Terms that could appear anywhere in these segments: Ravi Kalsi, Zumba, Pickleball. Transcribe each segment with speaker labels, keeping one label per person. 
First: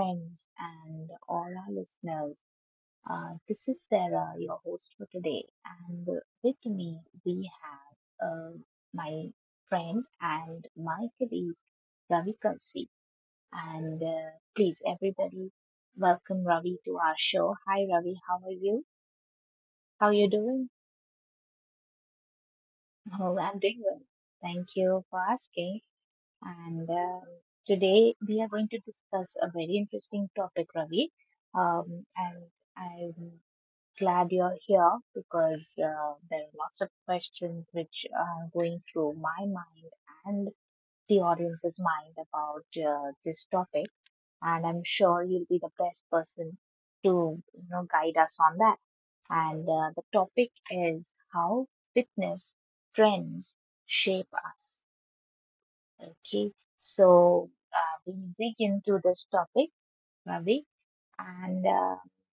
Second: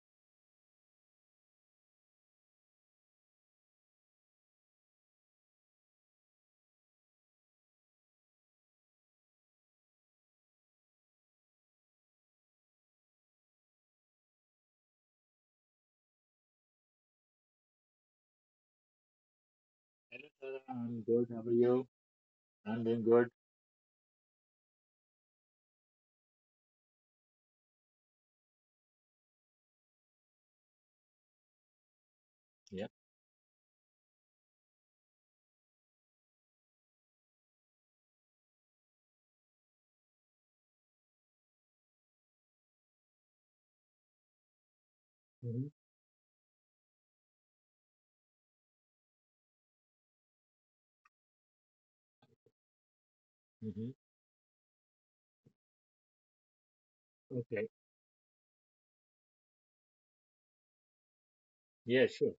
Speaker 1: friends and all our listeners. This is Sarah, your host for today, and with me we have my friend and my colleague Ravi Kalsi. And please, everybody, welcome Ravi to our show. Hi, Ravi, how are you? How
Speaker 2: Hello,
Speaker 1: are you
Speaker 2: Sarah.
Speaker 1: doing?
Speaker 2: I'm good. How are you? I'm doing good.
Speaker 1: Oh, I'm doing well. Thank you for asking. And Today we are going to discuss a very interesting topic, Ravi. And
Speaker 2: Yeah.
Speaker 1: I'm glad you're here because there are lots of questions which are going through my mind and the audience's mind about this topic. And I'm sure you'll
Speaker 2: hmm
Speaker 1: be the best person to you know guide us on that. And the topic is how fitness trends
Speaker 2: hmm
Speaker 1: shape us. Okay, so
Speaker 2: Okay.
Speaker 1: we dig into this topic, Ravi. And
Speaker 2: Yeah, sure.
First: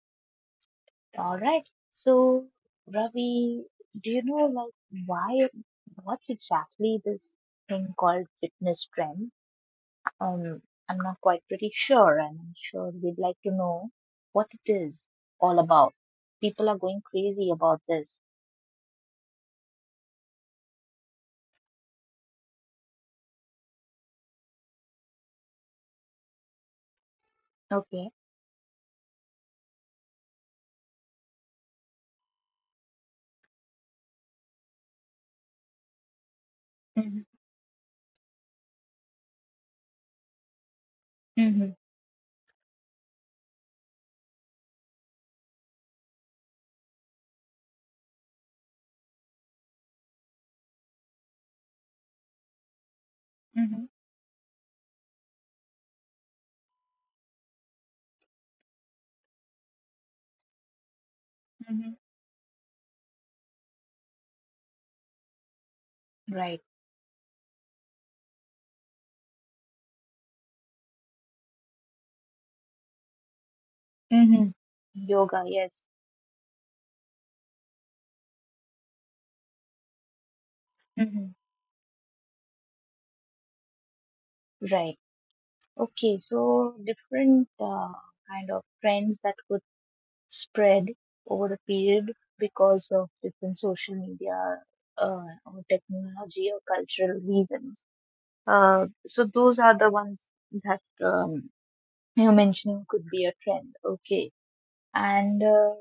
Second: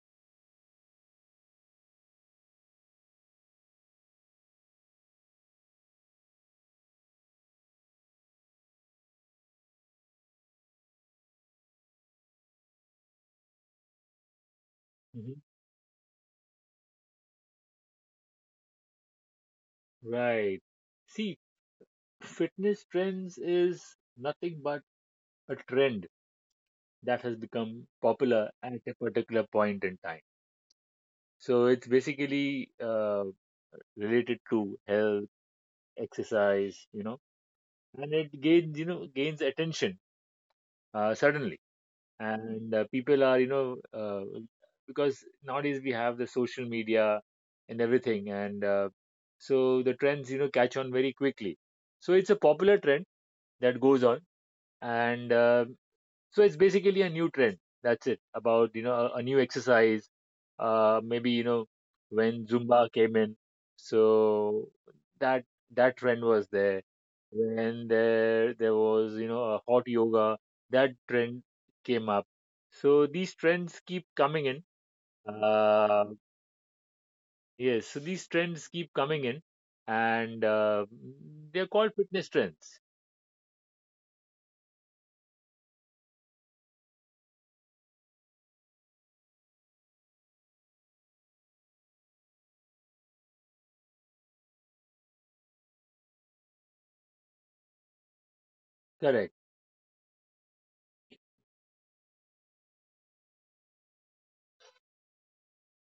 Speaker 1: all right, so Ravi, do you know like why, what's exactly this thing called fitness trend? Um, I'm not quite pretty sure, and I'm sure we'd like to know what it is
Speaker 2: hmm
Speaker 1: all about. People are going crazy about this.
Speaker 2: Right. See, fitness trends is nothing but a trend that has become
Speaker 1: Okay.
Speaker 2: popular at a particular point in time. So it's basically related to health, exercise, you know,
Speaker 1: Mm-hmm.
Speaker 2: and it gains attention suddenly,
Speaker 1: Mm-hmm.
Speaker 2: and people are because nowadays we have the social media and everything, and so the trends, you know, catch on very quickly, so it's a popular trend that
Speaker 1: Mm-hmm.
Speaker 2: goes on, and so it's basically a new trend that's it about, you know, a new exercise, maybe, you know,
Speaker 1: Mm-hmm.
Speaker 2: when Zumba came in, so that that trend was
Speaker 1: Right.
Speaker 2: there. When there was, you know, a hot yoga, that trend came up, so these trends keep coming
Speaker 1: Mm-hmm.
Speaker 2: in.
Speaker 1: Yoga, yes.
Speaker 2: uh yes, so these trends keep coming in, and
Speaker 1: Mm-hmm.
Speaker 2: they're called fitness trends.
Speaker 1: Right. Okay, so different kind of trends that could spread over a period because of different social media or technology or cultural reasons. So
Speaker 2: Correct.
Speaker 1: those are the ones that um, you mentioned could be a trend. Okay, and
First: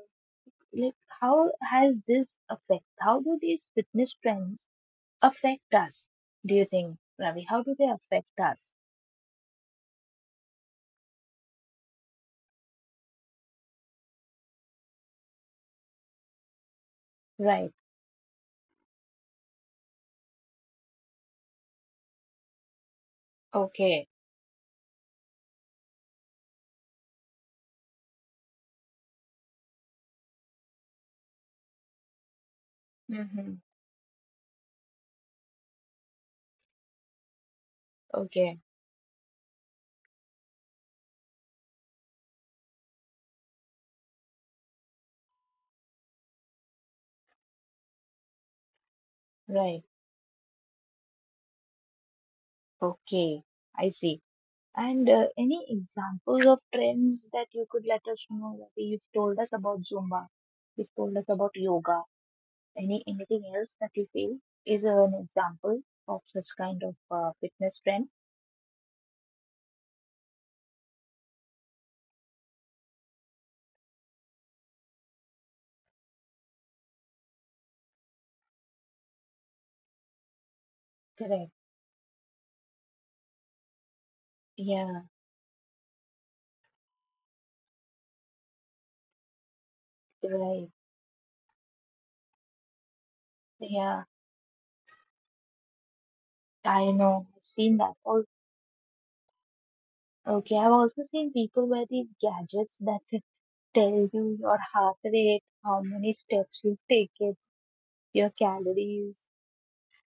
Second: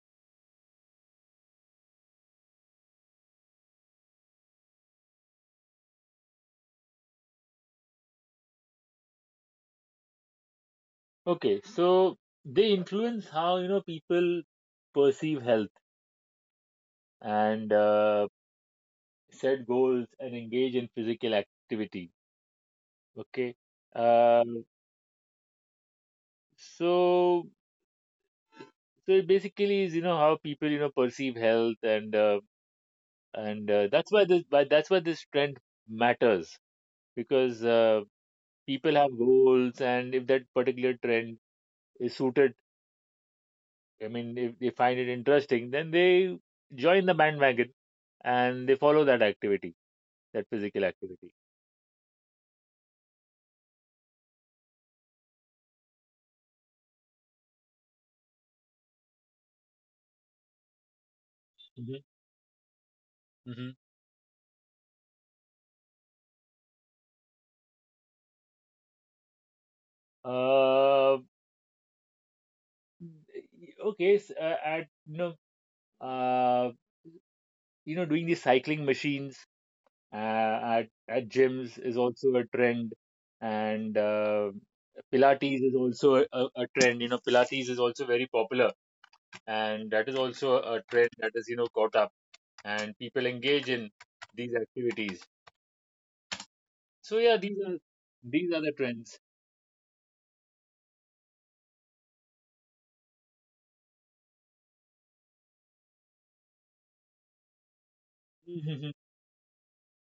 Speaker 1: like how has this affect? How do these fitness trends affect us? Do you think, Ravi? How do they affect us?
Speaker 2: Okay, so they influence how, you know, people perceive health and
Speaker 1: Right.
Speaker 2: uh, set goals and engage in physical activity. Okay,
Speaker 1: Okay.
Speaker 2: uh, so so it basically is, you know, how people, you know, perceive health and
Speaker 1: Mm-hmm.
Speaker 2: and that's why this trend matters, because
Speaker 1: Okay.
Speaker 2: people have goals, and if that particular trend is suited, I mean, if they find it interesting, then they join the bandwagon and they follow that activity,
Speaker 1: Right.
Speaker 2: that physical activity.
Speaker 1: Okay. I see. And any examples of trends that you could let us know? Like you've told us about Zumba. You've told us about
Speaker 2: hmm
Speaker 1: yoga. Any anything
Speaker 2: hmm
Speaker 1: else that you feel is an example of such kind of fitness trend?
Speaker 2: Uh, at, uh, you know, doing the cycling machines, uh, at at
Speaker 1: Correct.
Speaker 2: gyms is also a trend, and
Speaker 1: Yeah,
Speaker 2: Pilates is also a trend. You know, Pilates is also very popular, and that is also
Speaker 1: right.
Speaker 2: a trend that is, you know, caught up, and people engage in
Speaker 1: Yeah,
Speaker 2: these activities.
Speaker 1: I
Speaker 2: So
Speaker 1: know. I've
Speaker 2: yeah,
Speaker 1: seen that. Oh,
Speaker 2: these are the trends.
Speaker 1: okay. I've also seen people wear these gadgets that can tell you your heart rate, how many steps you've taken, your calories.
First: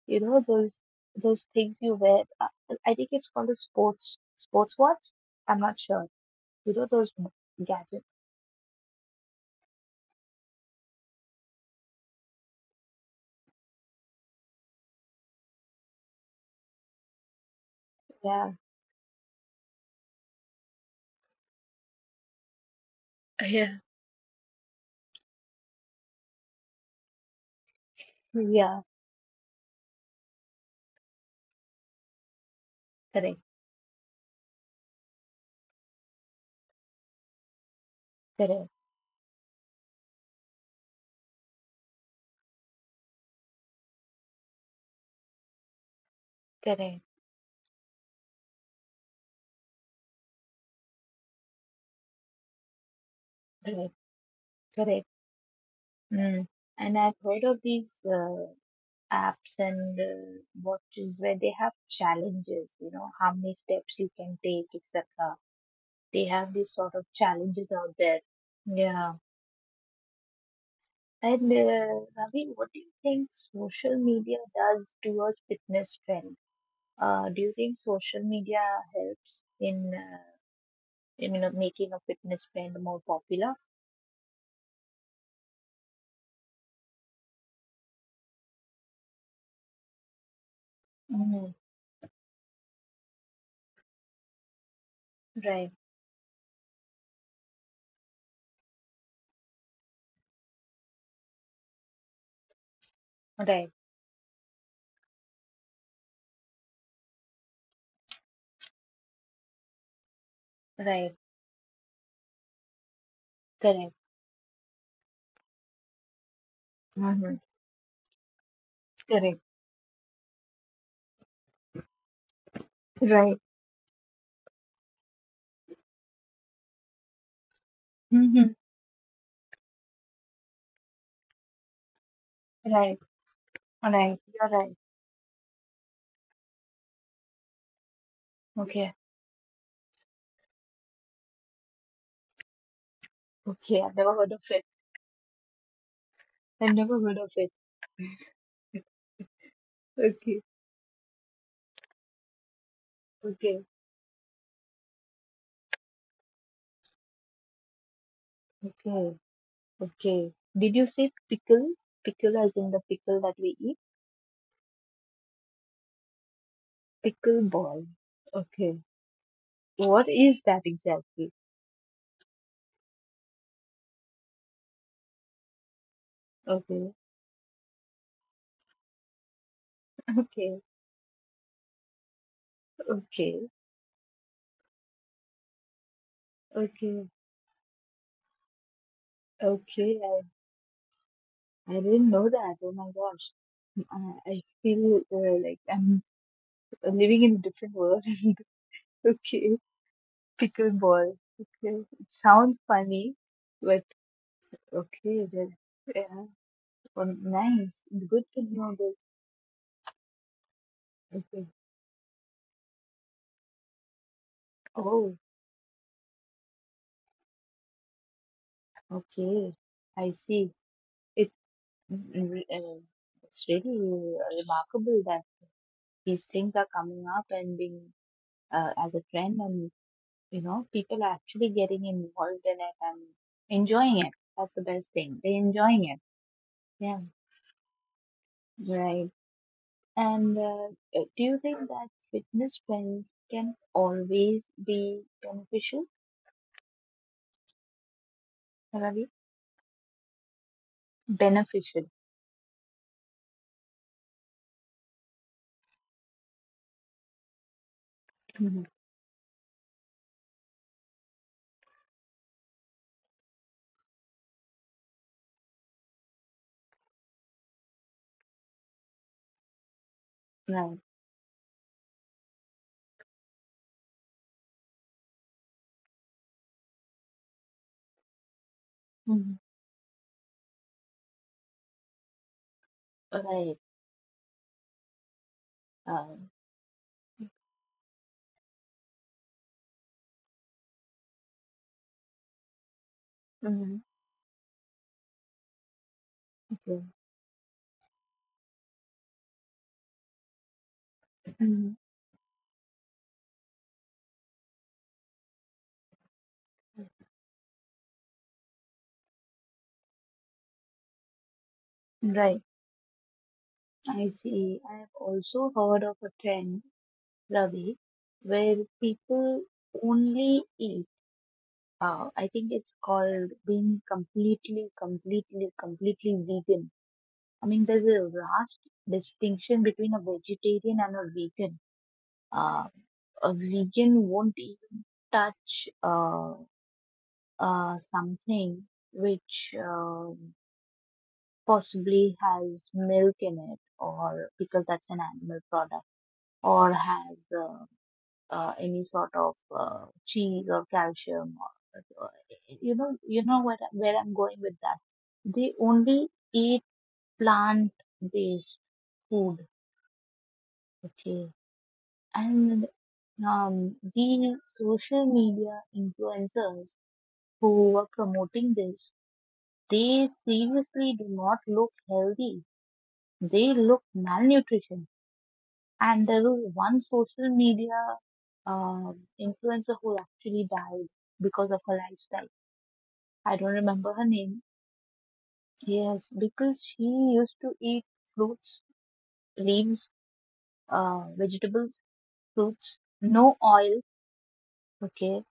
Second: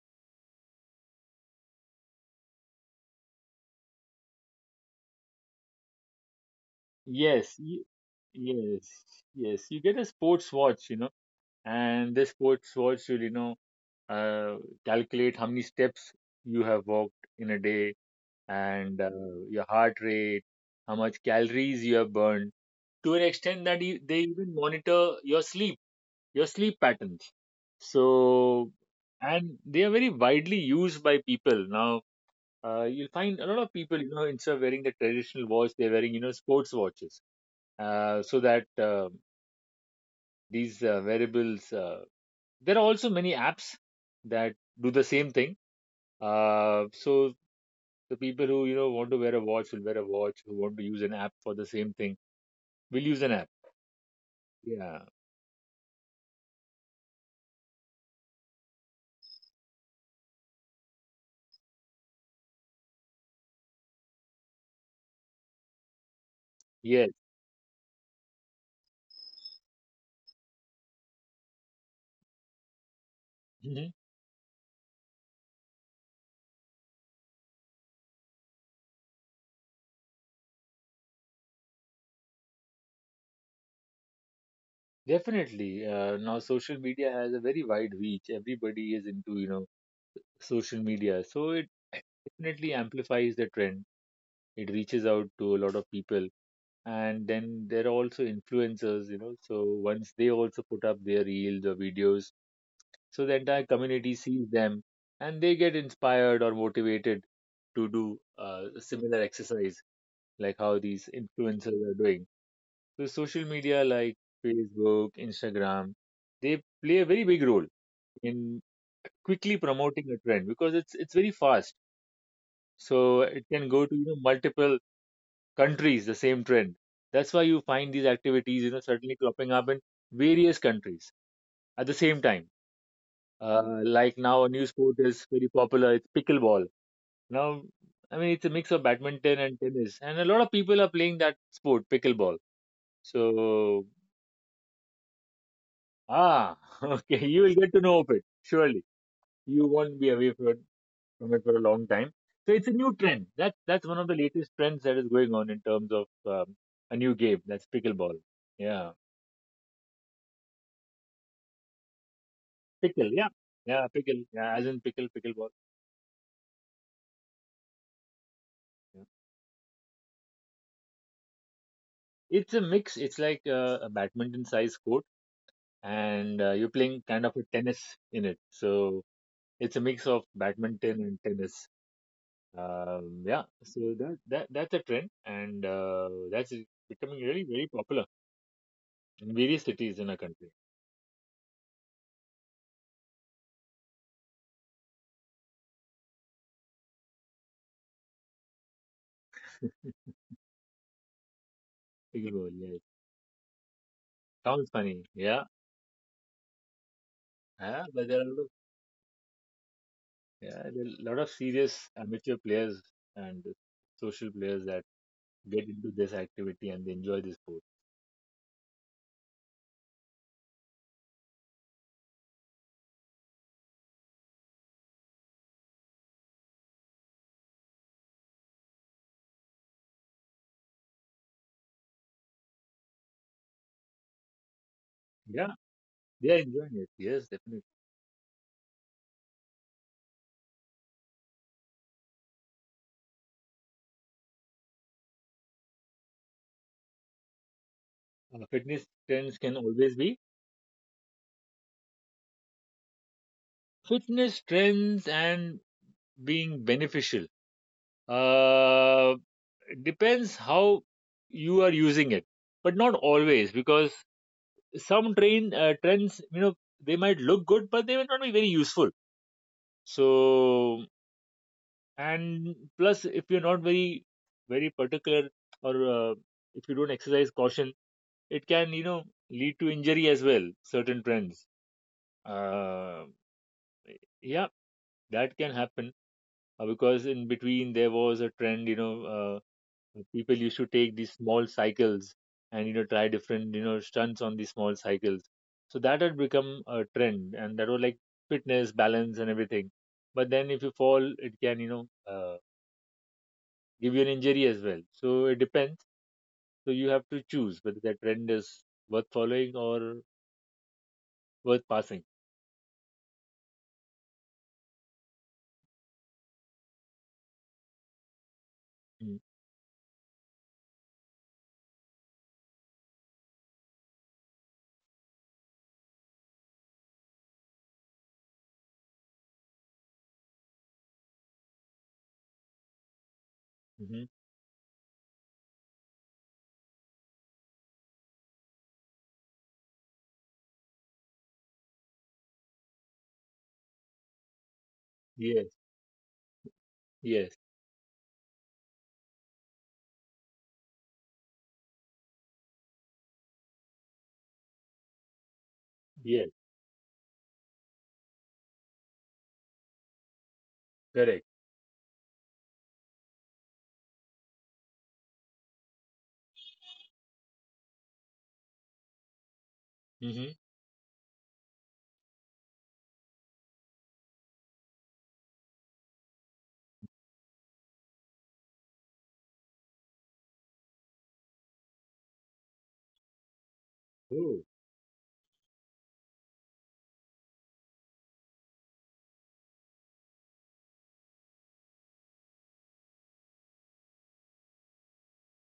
Speaker 1: You know those things you wear I think it's called a sports watch. I'm not sure. You know those
Speaker 2: Yes, you,
Speaker 1: gadgets.
Speaker 2: yes, yes. You get a sports watch, you know, and this sports watch will, you know, uh, calculate how many steps you have walked in a day,
Speaker 1: Yeah.
Speaker 2: and your heart rate, how much calories you have burned, to an extent
Speaker 1: Yeah.
Speaker 2: that you, they even monitor your sleep patterns. So,
Speaker 1: Yeah,
Speaker 2: and they are very widely used by people. Now, you'll find a
Speaker 1: correct,
Speaker 2: lot of people, you know, instead of wearing the traditional watch, they're wearing, you know, sports watches, so that
Speaker 1: correct,
Speaker 2: these variables, there are also many apps that do the same thing,
Speaker 1: correct,
Speaker 2: so the people who, you know, want to wear a watch will wear a watch, who want to use an app for the same thing will use an app.
Speaker 1: correct,
Speaker 2: Yeah.
Speaker 1: correct, mm. And I've heard of these apps and watches where they have challenges, you know, how many steps you can take, etc. They have these
Speaker 2: Yes.
Speaker 1: sort of challenges out there. Yeah. And Ravi, what do you think
Speaker 2: hmm
Speaker 1: social media does to your fitness trend? Do you think social media helps in you know making a fitness trend more popular?
Speaker 2: Definitely. Now social media has a very wide reach, everybody is into, you know, social media, so
Speaker 1: Hmm,
Speaker 2: it definitely amplifies the trend, it reaches out to a lot
Speaker 1: right,
Speaker 2: of people, and then there are also influencers, you know, so once they also put up their reels or videos, so the entire
Speaker 1: right,
Speaker 2: community sees them and they get inspired or motivated to do a similar exercise like how these
Speaker 1: right,
Speaker 2: influencers are doing. So social media
Speaker 1: correct,
Speaker 2: like Facebook, Instagram, they play a very big
Speaker 1: hmm,
Speaker 2: role in
Speaker 1: correct,
Speaker 2: quickly promoting a trend, because it's very fast, so it
Speaker 1: right,
Speaker 2: can go to, you know, multiple countries, the same trend. That's why you find these activities,
Speaker 1: hmm,
Speaker 2: you know, suddenly cropping up in various countries at the same time.
Speaker 1: right,
Speaker 2: Like
Speaker 1: right,
Speaker 2: now a
Speaker 1: you're
Speaker 2: new
Speaker 1: right.
Speaker 2: sport is very popular, it's pickleball. Now, I mean, it's a mix of
Speaker 1: Okay,
Speaker 2: badminton and tennis, and a lot of people are playing that sport, pickleball. So
Speaker 1: okay, I've never heard of it.
Speaker 2: ah
Speaker 1: I've never
Speaker 2: okay,
Speaker 1: heard
Speaker 2: you
Speaker 1: of
Speaker 2: will
Speaker 1: it.
Speaker 2: get to know of it surely. You won't be away
Speaker 1: Okay,
Speaker 2: from it for a long time. So it's a new trend,
Speaker 1: okay,
Speaker 2: that's one of the latest trends that is going on in terms of, um, a new game, that's pickleball. Yeah.
Speaker 1: okay, okay. Did you say pickle? Pickle as in the
Speaker 2: Pickle, yeah.
Speaker 1: pickle that we
Speaker 2: Yeah,
Speaker 1: eat?
Speaker 2: pickle. Yeah, as in pickle, pickleball.
Speaker 1: Pickleball. Okay.
Speaker 2: Yeah.
Speaker 1: What is that exactly?
Speaker 2: It's a mix. It's like a badminton size court, and you're
Speaker 1: Okay.
Speaker 2: playing kind of a tennis in it. So it's a mix of
Speaker 1: Okay.
Speaker 2: badminton and tennis. Yeah,
Speaker 1: Okay.
Speaker 2: so that, that's a trend, and that's
Speaker 1: Okay.
Speaker 2: becoming really very popular in various cities
Speaker 1: Okay.
Speaker 2: in our
Speaker 1: I,
Speaker 2: country.
Speaker 1: I didn't know that. Oh my gosh. I feel like I'm living in a different world. Okay. Pickleball. Okay. It
Speaker 2: Pickleball,
Speaker 1: sounds
Speaker 2: yeah.
Speaker 1: funny, but
Speaker 2: Sounds funny,
Speaker 1: okay.
Speaker 2: yeah.
Speaker 1: That, yeah. Oh,
Speaker 2: Yeah,
Speaker 1: nice.
Speaker 2: but there are a
Speaker 1: Good
Speaker 2: lot of,
Speaker 1: to know this.
Speaker 2: yeah, there are a lot of
Speaker 1: Okay.
Speaker 2: serious amateur players and social players that
Speaker 1: Oh,
Speaker 2: get into this activity and they enjoy this sport.
Speaker 1: okay. I see. It, mm, mm, it's really remarkable that these things are coming up and being as a trend and you know people are actually getting involved in it and enjoying it. That's the best thing, they're
Speaker 2: Yeah,
Speaker 1: enjoying it.
Speaker 2: they are enjoying it.
Speaker 1: Yeah,
Speaker 2: Yes, definitely.
Speaker 1: right. And do you think that fitness trends can always be beneficial,
Speaker 2: Fitness
Speaker 1: Ravi?
Speaker 2: trends can always be
Speaker 1: Beneficial.
Speaker 2: fitness trends and being beneficial.
Speaker 1: Mhm.
Speaker 2: Uh, it depends how you are using it, but not always, because some train trends, you know, they might look good, but they may not be very useful. So,
Speaker 1: Right.
Speaker 2: and plus, if you're not very, very particular, or uh, if you don't exercise caution, it can, you know, lead
Speaker 1: Mhm.
Speaker 2: to injury as well, certain trends, uh,
Speaker 1: Right.
Speaker 2: yeah, that can happen.
Speaker 1: uh,
Speaker 2: Because in between there was a trend, you know, people used to take these small cycles and, you know, try different, you know,
Speaker 1: mhm.
Speaker 2: stunts on these small cycles, so that had become a
Speaker 1: Okay.
Speaker 2: trend, and that was like fitness balance and everything. But then if you fall, it can, you know,
Speaker 1: Mhm.
Speaker 2: give you an injury as well, so it depends. So you have to choose whether that trend is worth following or worth passing.
Speaker 1: Right. I see. I have also heard of a trend, Ravi, where people only eat. I think it's called being completely vegan. I mean, there's a vast distinction between a vegetarian and a vegan. Uh, a
Speaker 2: Mm-hmm.
Speaker 1: vegan won't even touch something which possibly has milk in it, or because that's an
Speaker 2: Yes,
Speaker 1: animal product, or
Speaker 2: yes,
Speaker 1: has any sort of cheese or calcium, or you know what where I'm going with that. They only
Speaker 2: yes,
Speaker 1: eat plant based food.
Speaker 2: correct.
Speaker 1: Okay. And the social media influencers who are promoting this, they
Speaker 2: Mm-hmm.
Speaker 1: seriously do not look healthy. They look malnutrition. And there was one social media influencer who actually died because of her lifestyle. I don't remember her
Speaker 2: Oh,
Speaker 1: name. Yes, because she used to eat fruits, leaves, vegetables, fruits, no oil, okay,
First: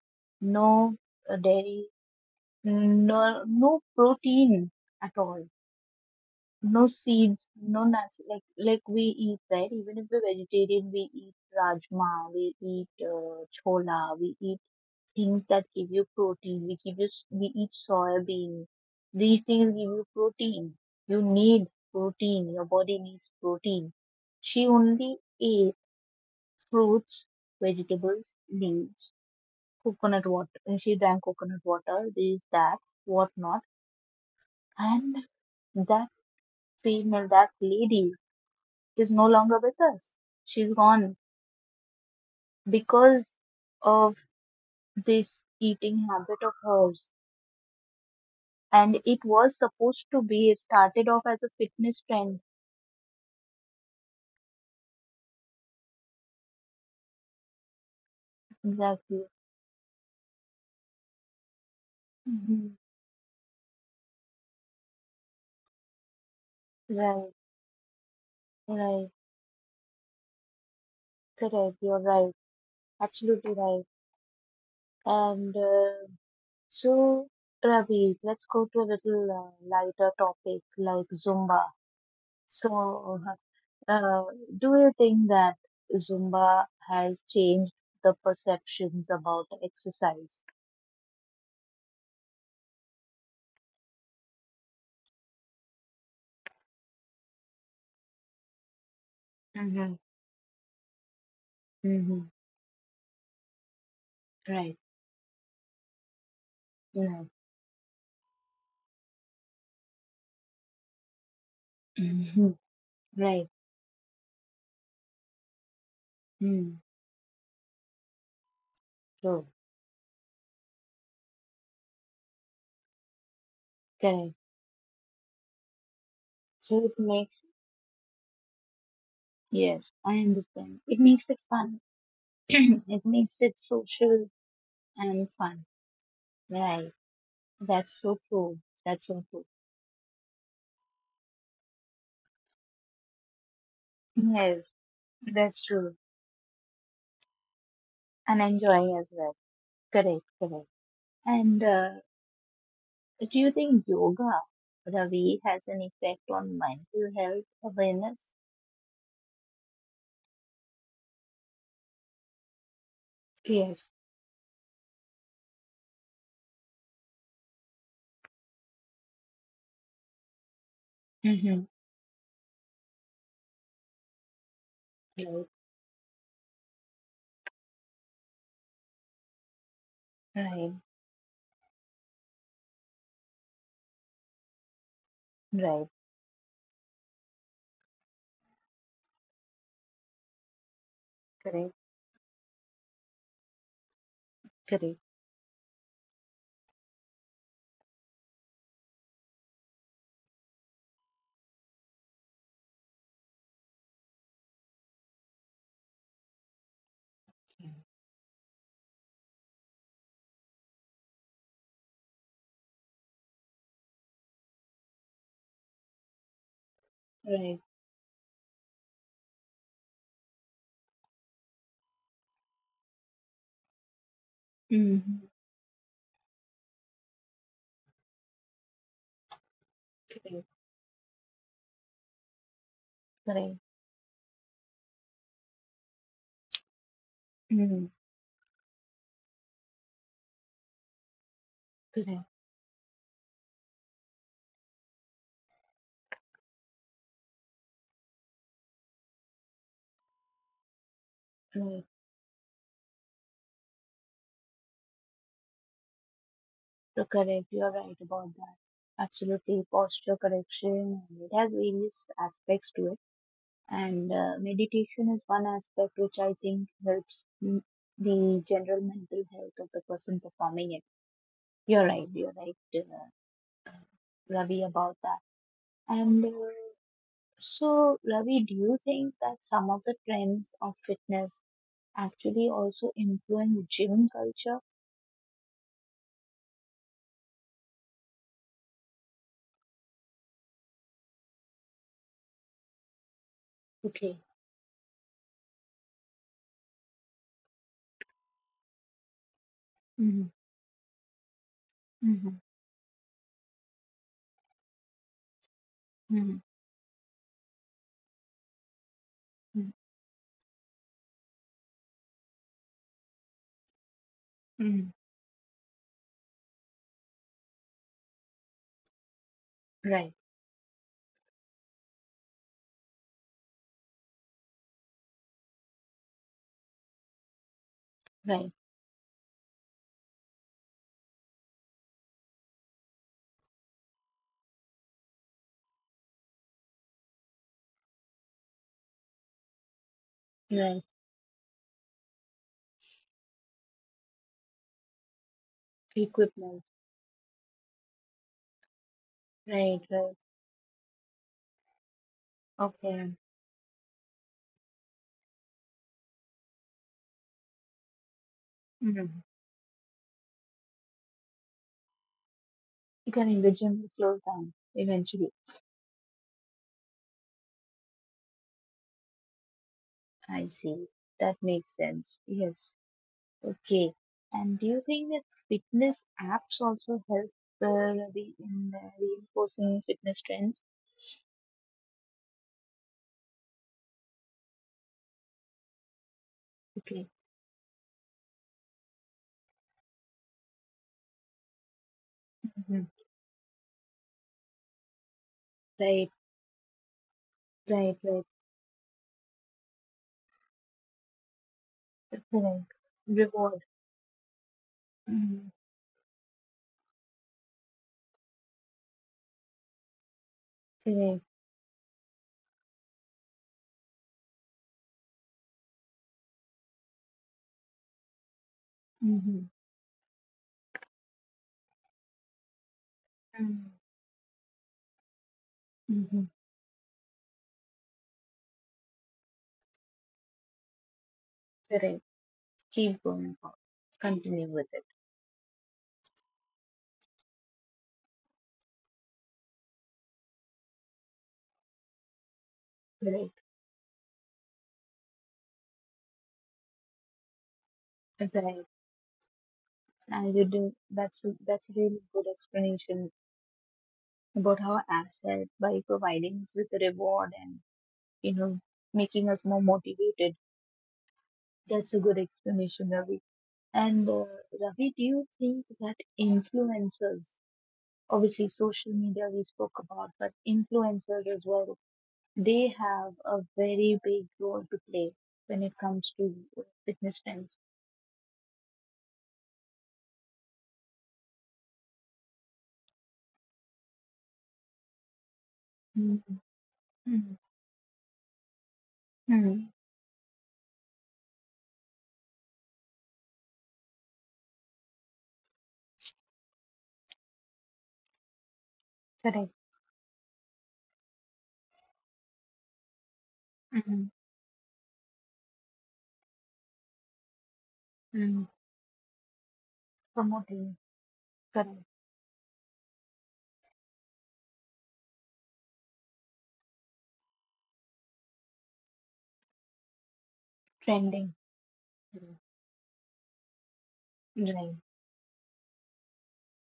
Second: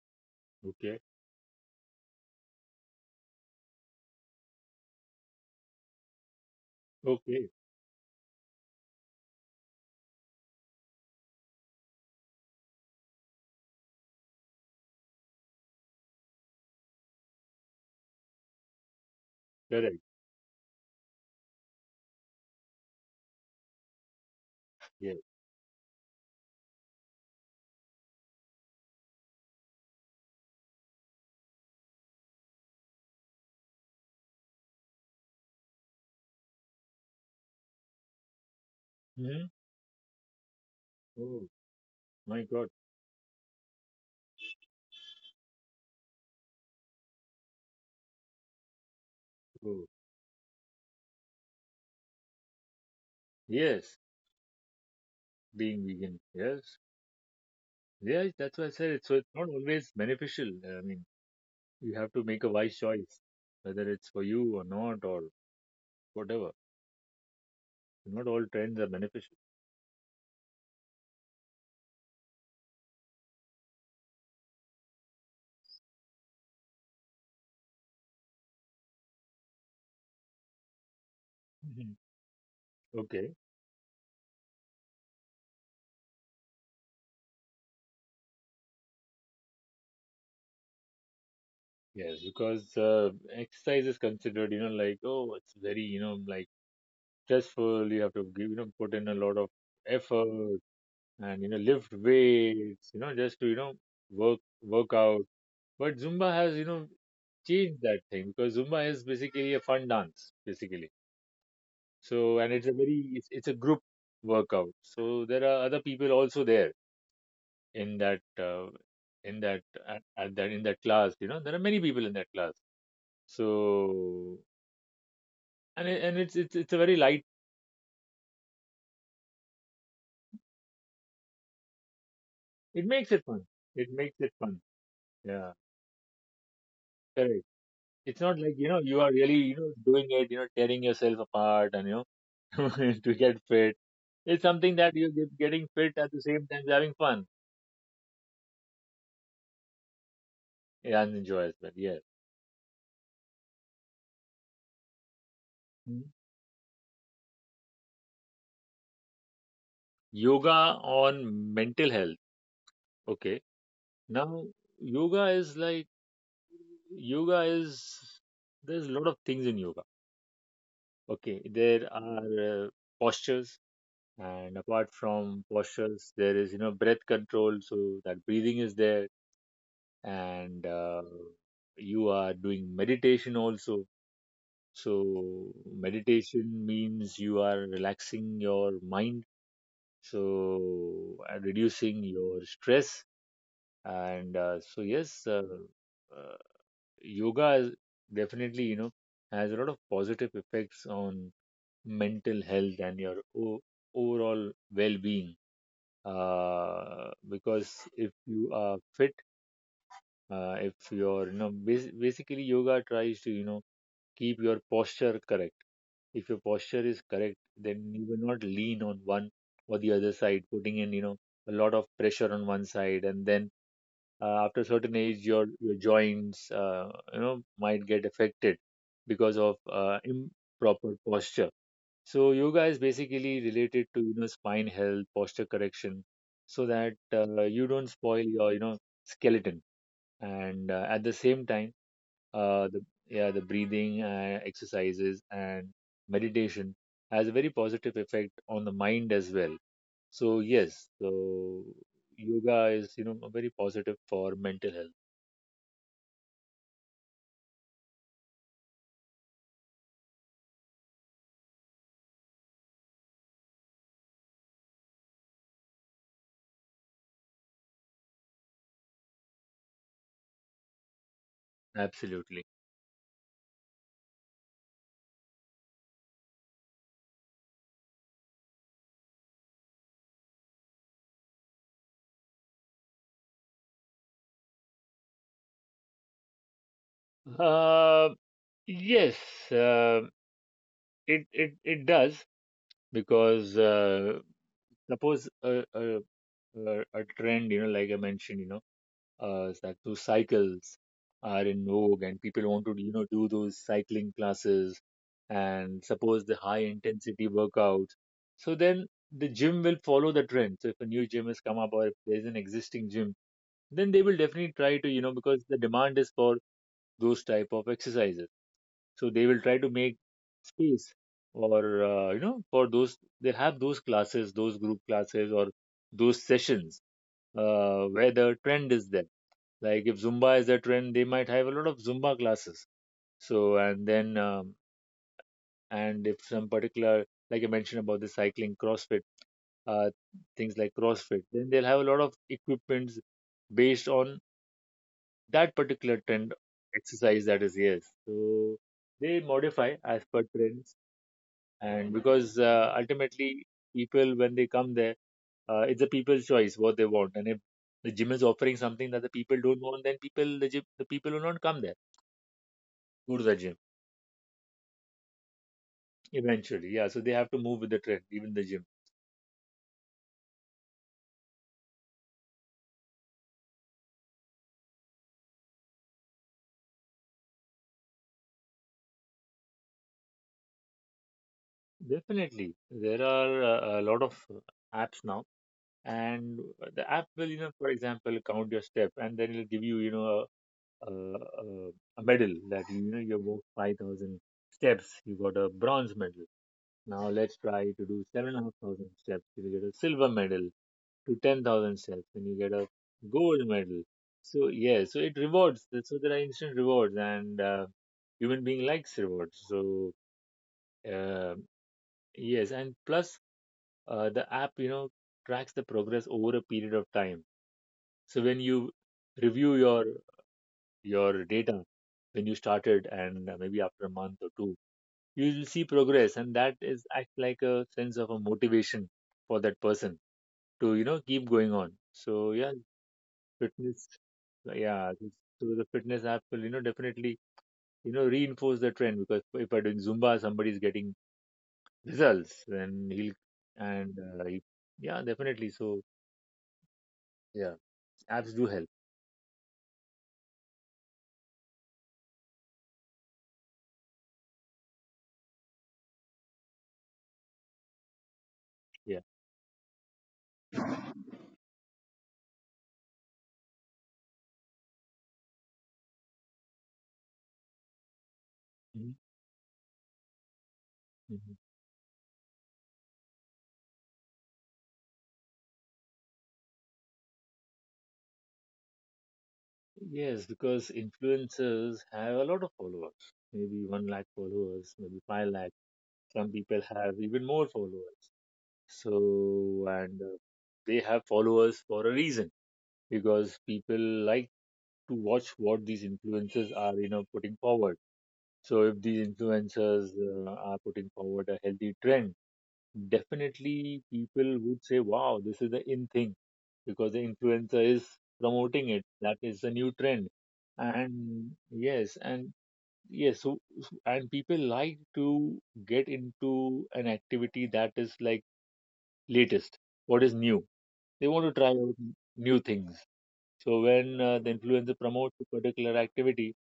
Speaker 1: no
Speaker 2: okay,
Speaker 1: dairy, no protein at all, no seeds,
Speaker 2: okay,
Speaker 1: no nuts. Like we eat, right? Even if we're vegetarian, we eat rajma, we eat chola, we eat things that give you protein. We give you s- we eat soybean. These things give
Speaker 2: correct.
Speaker 1: you protein. You need protein. Your body needs protein. She only
Speaker 2: Yes.
Speaker 1: ate fruits, vegetables, leaves, coconut water, and she drank coconut water. This, that, whatnot, and that female, that lady is no
Speaker 2: Mm-hmm.
Speaker 1: longer with us. She's gone
Speaker 2: Oh, my God.
Speaker 1: because of this eating habit of hers, and it was
Speaker 2: Oh,
Speaker 1: supposed to be, it started off as a fitness trend.
Speaker 2: yes, being vegan. Yes, yes, that's why I said it. So
Speaker 1: Exactly.
Speaker 2: it's not always beneficial. I mean, you have to make a
Speaker 1: Hmm.
Speaker 2: wise choice, whether it's for you or not, or whatever.
Speaker 1: Right,
Speaker 2: Not all trends are
Speaker 1: right,
Speaker 2: beneficial.
Speaker 1: correct. You're right, absolutely right. And so, Ravi, let's go to a little lighter topic like Zumba.
Speaker 2: hmm
Speaker 1: So,
Speaker 2: Okay,
Speaker 1: uh, do you think that Zumba has changed the perceptions about exercise?
Speaker 2: yes, because exercise is considered, you know, like, oh, it's very, you know, like stressful. You have to give, you know, put in a lot of
Speaker 1: Mm-hmm.
Speaker 2: effort, and, you know, lift
Speaker 1: Mm-hmm.
Speaker 2: weights, you know, just to, you know, work
Speaker 1: Right.
Speaker 2: work out. But Zumba has, you know,
Speaker 1: Right,
Speaker 2: changed that thing, because Zumba is basically a fun dance basically. So,
Speaker 1: mhm,
Speaker 2: and it's a very
Speaker 1: right,
Speaker 2: it's a group workout, so there are other people also
Speaker 1: mm,
Speaker 2: there in that uh,
Speaker 1: true,
Speaker 2: in that at that in that class, you know, there are many people in that class.
Speaker 1: correct.
Speaker 2: So and it, and
Speaker 1: So it
Speaker 2: it's a very
Speaker 1: makes,
Speaker 2: light,
Speaker 1: yes, I understand. It makes it fun. It
Speaker 2: it makes
Speaker 1: makes
Speaker 2: it
Speaker 1: it
Speaker 2: fun, it
Speaker 1: social
Speaker 2: makes it fun,
Speaker 1: and fun.
Speaker 2: yeah,
Speaker 1: Right.
Speaker 2: correct.
Speaker 1: That's so
Speaker 2: It's
Speaker 1: true.
Speaker 2: not like, you know,
Speaker 1: That's so
Speaker 2: you are
Speaker 1: true.
Speaker 2: really, you know, doing it, you know, tearing yourself apart and, you know, to get fit. It's
Speaker 1: Yes,
Speaker 2: something that you're
Speaker 1: that's
Speaker 2: getting
Speaker 1: true.
Speaker 2: fit at the same time you having fun
Speaker 1: And enjoying as well. Correct, correct.
Speaker 2: and
Speaker 1: And
Speaker 2: enjoy as well. Yes.
Speaker 1: do you think yoga, Ravi, has an
Speaker 2: Mm.
Speaker 1: effect on mental health awareness?
Speaker 2: Yoga on mental health. Okay.
Speaker 1: Yes.
Speaker 2: Now, yoga is like, yoga is, there's a lot of things in yoga. Okay.
Speaker 1: Mm-hmm.
Speaker 2: There are postures. And apart
Speaker 1: Right,
Speaker 2: from postures, there is, you know, breath control. So that breathing is there,
Speaker 1: right,
Speaker 2: and you are doing meditation also. So,
Speaker 1: right.
Speaker 2: meditation means you are relaxing your mind, so
Speaker 1: Correct,
Speaker 2: reducing your stress. And
Speaker 1: correct.
Speaker 2: so, yes, uh, yoga is definitely, you know, has a lot of positive effects on mental health and your overall well being. Because if you are fit, if you're, you know, basically yoga tries to, you know, keep your posture correct. If your posture is correct,
Speaker 1: Right.
Speaker 2: then you will not lean on one or the other side, putting in, you know, a lot of pressure on one side, and then after a certain
Speaker 1: Mm-hmm.
Speaker 2: age, your joints you know, might get affected because of
Speaker 1: Correct,
Speaker 2: improper posture. So yoga is basically
Speaker 1: correct.
Speaker 2: related to, you know, spine health, posture correction, so that you
Speaker 1: Mm-hmm.
Speaker 2: don't spoil your, you know, skeleton. And at the same time,
Speaker 1: Correct,
Speaker 2: the yeah, the breathing exercises and meditation has a very positive effect on the mind as well. So yes, so
Speaker 1: right.
Speaker 2: yoga is, you know, very positive for mental health.
Speaker 1: So correct, you are right about that. Absolutely, posture correction. And it has various aspects to it, and meditation is one aspect which I think helps m- the general mental health of the person performing it. You're right. You're
Speaker 2: Absolutely.
Speaker 1: right, Ravi, about that. And so, Ravi, do you think that some of the trends of fitness actually also influence gym culture?
Speaker 2: uh, yes, uh, it does, because
Speaker 1: Okay.
Speaker 2: suppose a trend, you know, like I mentioned, you know, that those
Speaker 1: Mm-hmm.
Speaker 2: cycles are in vogue, and
Speaker 1: Mm-hmm.
Speaker 2: people want to, you know, do those cycling classes, and
Speaker 1: Mm-hmm.
Speaker 2: suppose the high intensity workouts, so then the gym will follow the trend. So if a new gym has come up, or if there's an existing gym, then they will definitely
Speaker 1: Mm-hmm.
Speaker 2: try to, you know, because the demand is for those type of exercises, so they will try to make
Speaker 1: Right.
Speaker 2: space, or you know, for those, they have those classes, those group classes or those sessions where the
Speaker 1: Right.
Speaker 2: trend is there. Like if Zumba is a trend, they might have a lot of Zumba classes. So and then, and if some particular, like I mentioned about the cycling, crossfit, uh, things
Speaker 1: Right.
Speaker 2: like crossfit, then they'll have a lot of equipments based on that particular trend,
Speaker 1: Equipment.
Speaker 2: exercise, that is. Yes, so they
Speaker 1: Right,
Speaker 2: modify
Speaker 1: right.
Speaker 2: as per trends, and because
Speaker 1: Okay.
Speaker 2: ultimately, people when they come there, it's A people's choice what they want, and if the gym is offering something that
Speaker 1: Mm.
Speaker 2: the people don't want, then the people will not come there, go
Speaker 1: Becoming
Speaker 2: to
Speaker 1: the
Speaker 2: the gym.
Speaker 1: gym slows down eventually.
Speaker 2: Eventually, yeah. So they have to move with the trend, even the gym.
Speaker 1: I see. That makes sense. Yes. Okay. And do you think that fitness apps also help the in reinforcing fitness trends?
Speaker 2: Definitely, there are a lot of apps now, and
Speaker 1: Okay.
Speaker 2: the app will, you know, for example, count your step, and then it'll give you, you know, a, a, a medal
Speaker 1: Hmm,
Speaker 2: that you know you walked 5,000 steps, you got a
Speaker 1: right,
Speaker 2: bronze medal. Now let's try
Speaker 1: right,
Speaker 2: to
Speaker 1: right.
Speaker 2: do 7,500 steps, you get a silver medal. To 10,000 steps, and you
Speaker 1: Correct.
Speaker 2: get a
Speaker 1: Reward.
Speaker 2: gold medal. So yeah, so it
Speaker 1: Mm-hmm.
Speaker 2: rewards. So there are instant rewards, and human being likes rewards. So
Speaker 1: Correct.
Speaker 2: Uh, yes, and plus the app, you know, tracks the progress over a period of time. So when you
Speaker 1: Mm-hmm.
Speaker 2: review your data when you started, and
Speaker 1: Mm-hmm.
Speaker 2: maybe after a month or two, you will see
Speaker 1: Mm-hmm.
Speaker 2: progress, and that is act like a sense of a motivation for that person to you know keep going on.
Speaker 1: Correct.
Speaker 2: So yeah,
Speaker 1: Keep going on.
Speaker 2: fitness,
Speaker 1: Continue with it.
Speaker 2: yeah, so the fitness app will you know definitely you know reinforce the trend, because if I doing Zumba, somebody is getting results and
Speaker 1: Right.
Speaker 2: he'll and yeah, definitely, so yeah, apps
Speaker 1: Right.
Speaker 2: do help.
Speaker 1: And you do that's a really good explanation about how apps help by providing us with a reward and you know
Speaker 2: Yeah.
Speaker 1: making us more motivated. That's a good explanation, Ravi. And Ravi, do you think that influencers, obviously social
Speaker 2: Mhm.
Speaker 1: media we spoke about, but influencers as
Speaker 2: Mhm.
Speaker 1: well, they have a very big role to play when it comes to fitness trends.
Speaker 2: Yes, because influencers have a lot of followers, maybe 1 lakh followers, maybe 5 lakh,
Speaker 1: Mm-hmm.
Speaker 2: some people have even more followers. So
Speaker 1: Hmm.
Speaker 2: and they have followers for a reason, because people like to watch what these influencers are you know putting forward. So if these
Speaker 1: Correct.
Speaker 2: influencers are putting forward a healthy trend, definitely
Speaker 1: Mm-hmm.
Speaker 2: people would say, wow, this is the in thing, because the influencer is
Speaker 1: Mm-hmm.
Speaker 2: promoting it. That is the new trend.
Speaker 1: Promoting.
Speaker 2: And
Speaker 1: Correct.
Speaker 2: yes, and and people like to get into an activity that is like latest, what is new. They
Speaker 1: Trending.
Speaker 2: want to try out new things. So when the
Speaker 1: Right.
Speaker 2: influencer promotes a particular activity,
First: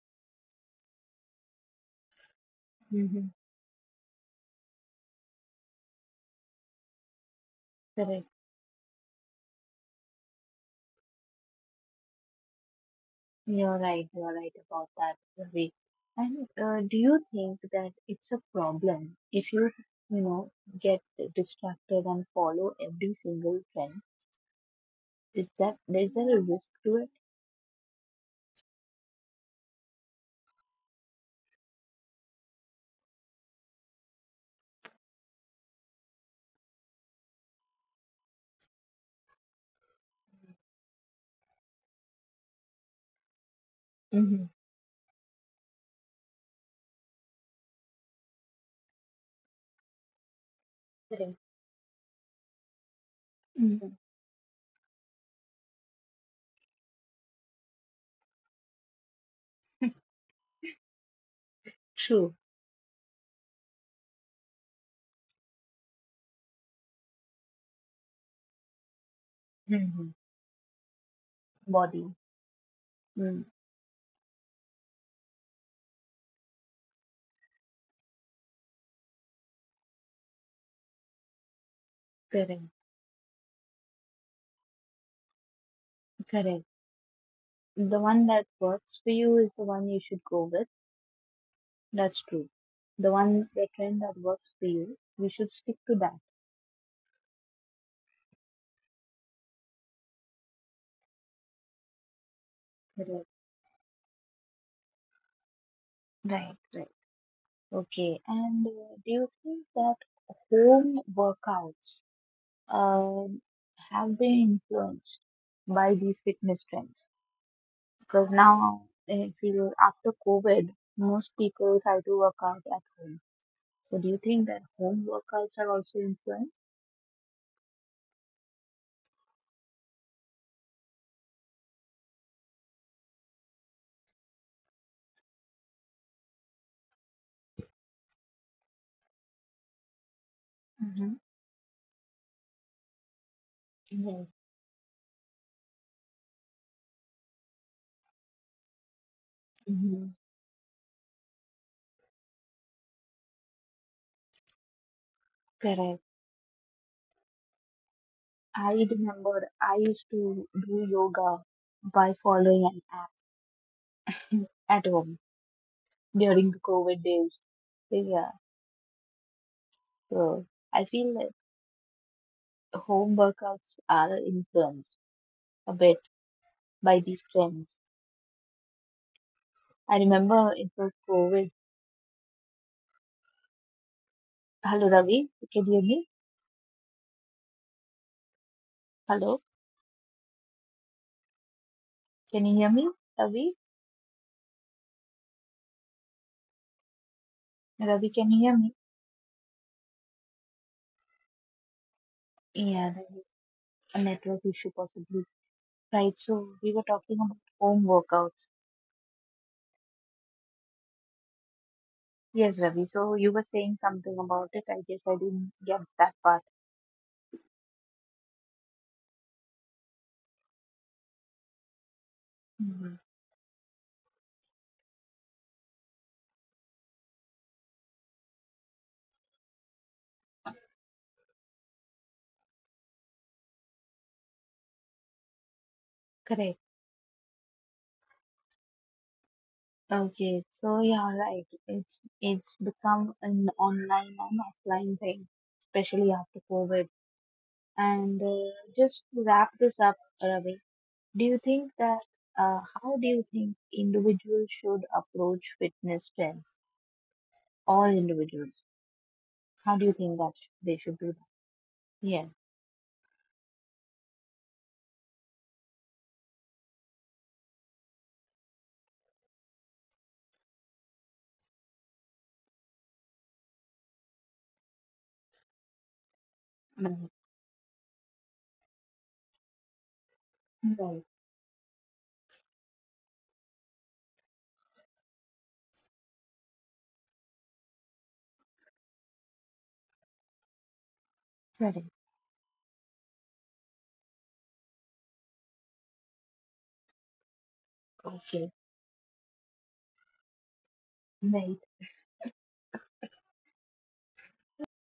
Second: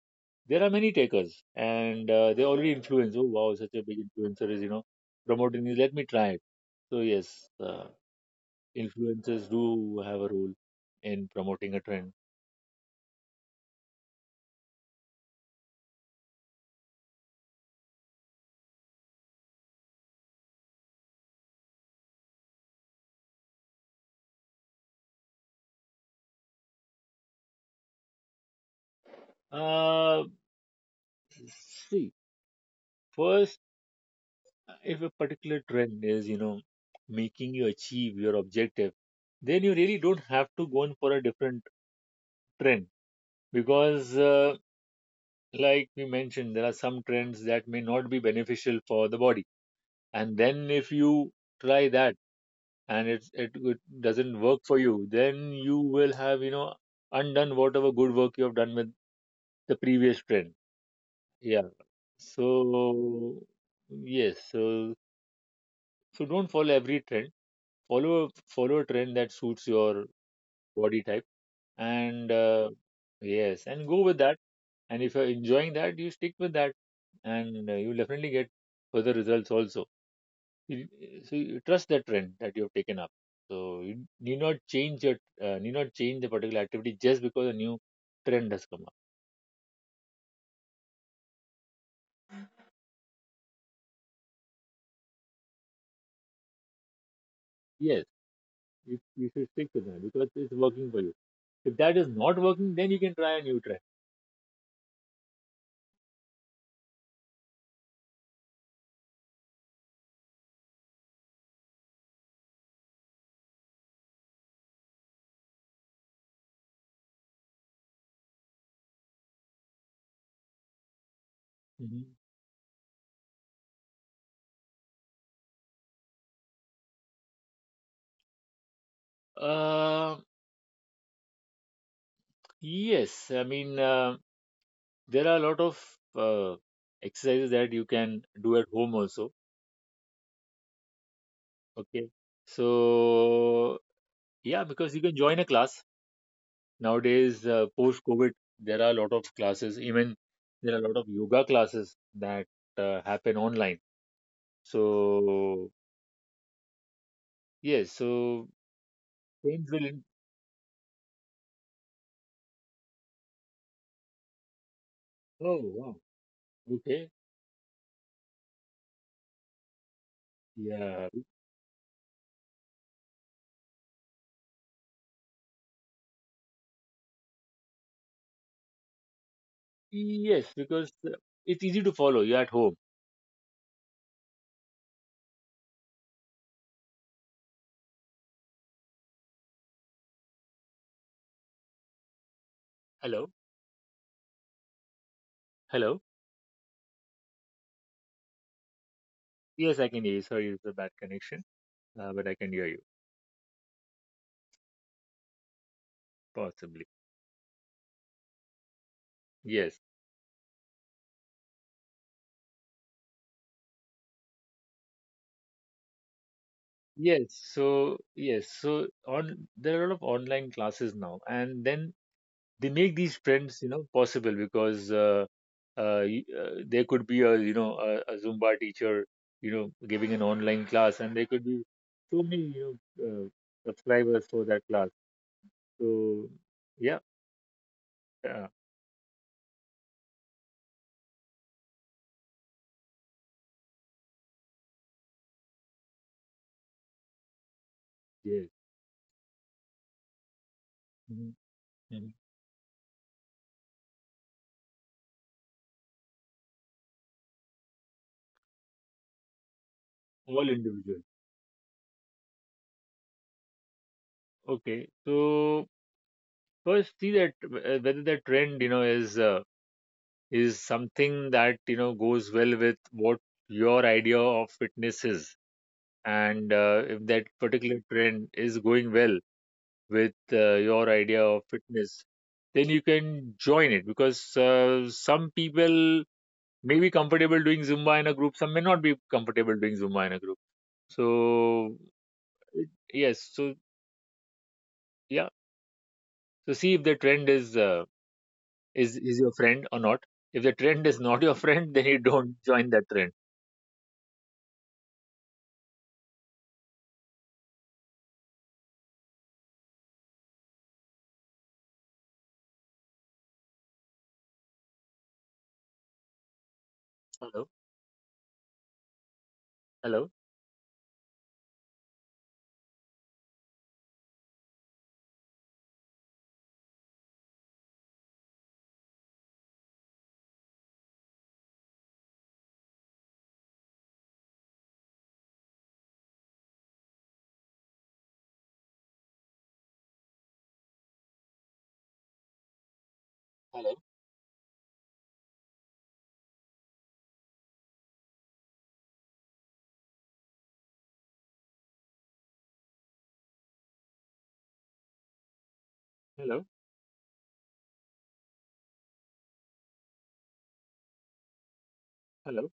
Speaker 2: there are many takers, and they already influence. Oh,
Speaker 1: Mm-hmm.
Speaker 2: wow, such a big influencer is, you know, promoting this. Let me try it. So yes,
Speaker 1: Correct.
Speaker 2: influencers do have a role in promoting a trend.
Speaker 1: You're right. You're right about that, Ravi. And do you think that it's a problem if you, you know, get distracted and follow every single trend? Is that is there a risk to it?
Speaker 2: Uh, see, first, if a particular trend is, you know, making you achieve your objective, then you really don't have to go in for a different trend, because,
Speaker 1: Hmm.
Speaker 2: like we mentioned, there are some trends that may not be beneficial for the body. And then if you
Speaker 1: Correct.
Speaker 2: try that and it
Speaker 1: Mm-hmm.
Speaker 2: doesn't work for you, then you will have, you know, undone whatever good work you have done with the previous trend. Yeah.
Speaker 1: True.
Speaker 2: So yes, so so don't follow every trend. Follow a trend that suits your
Speaker 1: Mm-hmm.
Speaker 2: body type, and
Speaker 1: Body.
Speaker 2: yes,
Speaker 1: Mm.
Speaker 2: and go with that. And if you're enjoying that, you stick with that, and you definitely get further results also. You- So you trust the trend that you have
Speaker 1: Correct.
Speaker 2: taken up. So you need not change your need not change the particular activity
Speaker 1: Correct.
Speaker 2: just because a new
Speaker 1: The
Speaker 2: trend
Speaker 1: one
Speaker 2: has
Speaker 1: that
Speaker 2: come up.
Speaker 1: works for you is the one you should go with. That's true. The one, the trend that works for you, you should stick to that.
Speaker 2: Yes. You should stick to that because it's working for you. If that is not working, then you can try a new track.
Speaker 1: Right, right. Okay. And do you think that home workouts um, have been influenced by these fitness trends? Because now, I feel after COVID, most people
Speaker 2: Hmm.
Speaker 1: try to work out at home. So, do you think that home workouts are also influenced?
Speaker 2: Uh, yes, I mean, there are a lot of uh, exercises that you can do at home also.
Speaker 1: Mm-hmm.
Speaker 2: Okay. So,
Speaker 1: Right.
Speaker 2: yeah, because you can join a class. Nowadays, post-COVID, there are a lot of classes,
Speaker 1: Mm-hmm.
Speaker 2: even there are a lot of yoga classes that happen online. So,
Speaker 1: Correct.
Speaker 2: yes, so
Speaker 1: I remember
Speaker 2: friends
Speaker 1: I
Speaker 2: will. In-
Speaker 1: used to do yoga by following an app at home
Speaker 2: Oh, wow.
Speaker 1: during the COVID
Speaker 2: Okay.
Speaker 1: days. So, yeah. So I
Speaker 2: Yeah.
Speaker 1: feel like home workouts are influenced a bit by these trends. I remember
Speaker 2: Yes,
Speaker 1: it was
Speaker 2: because
Speaker 1: COVID.
Speaker 2: it's easy to follow. You're at home.
Speaker 1: Hello, Ravi. Can you hear me? Hello. Can you hear me?
Speaker 2: Hello?
Speaker 1: Ravi?
Speaker 2: Hello?
Speaker 1: Ravi, can you hear me?
Speaker 2: Yes, I can hear you. Sorry, it's a bad connection, but I can hear you,
Speaker 1: Yeah, there is a network issue possibly. Right. So we were
Speaker 2: possibly.
Speaker 1: talking about home workouts.
Speaker 2: Yes.
Speaker 1: Yes, Ravi. So you were saying something about it. I guess I didn't get that part.
Speaker 2: Yes. So, yes. So, on there are a lot of online classes now, and then they
Speaker 1: Mhm.
Speaker 2: make these trends, you know, possible because there could be a, you know, a Zumba teacher, you know, giving an online class, and there could be so many, you know, subscribers for that class. So,
Speaker 1: Correct.
Speaker 2: yeah. Uh,
Speaker 1: Okay, so yeah, right. It's become an online and offline thing, especially after COVID. And
Speaker 2: yes.
Speaker 1: just to wrap this up, Ravi, do
Speaker 2: Mhm.
Speaker 1: you think that how do you think individuals should approach fitness trends? All individuals, how do you think that sh-
Speaker 2: All
Speaker 1: they should do
Speaker 2: individual,
Speaker 1: that? Yeah,
Speaker 2: okay, so first see that whether the trend you know is something that you know goes well with what your idea of fitness is. And
Speaker 1: right,
Speaker 2: if that particular trend is going well with your
Speaker 1: right,
Speaker 2: idea of fitness, then you can join it, because some people may be comfortable doing Zumba in a group, some may not be comfortable doing Zumba in a group. So
Speaker 1: right.
Speaker 2: yes, so yeah, so see if the trend is
Speaker 1: Okay,
Speaker 2: is your friend or not. If the trend is not your
Speaker 1: right.
Speaker 2: friend, then you don't join that trend. Hello, hello, hello, hello, hello.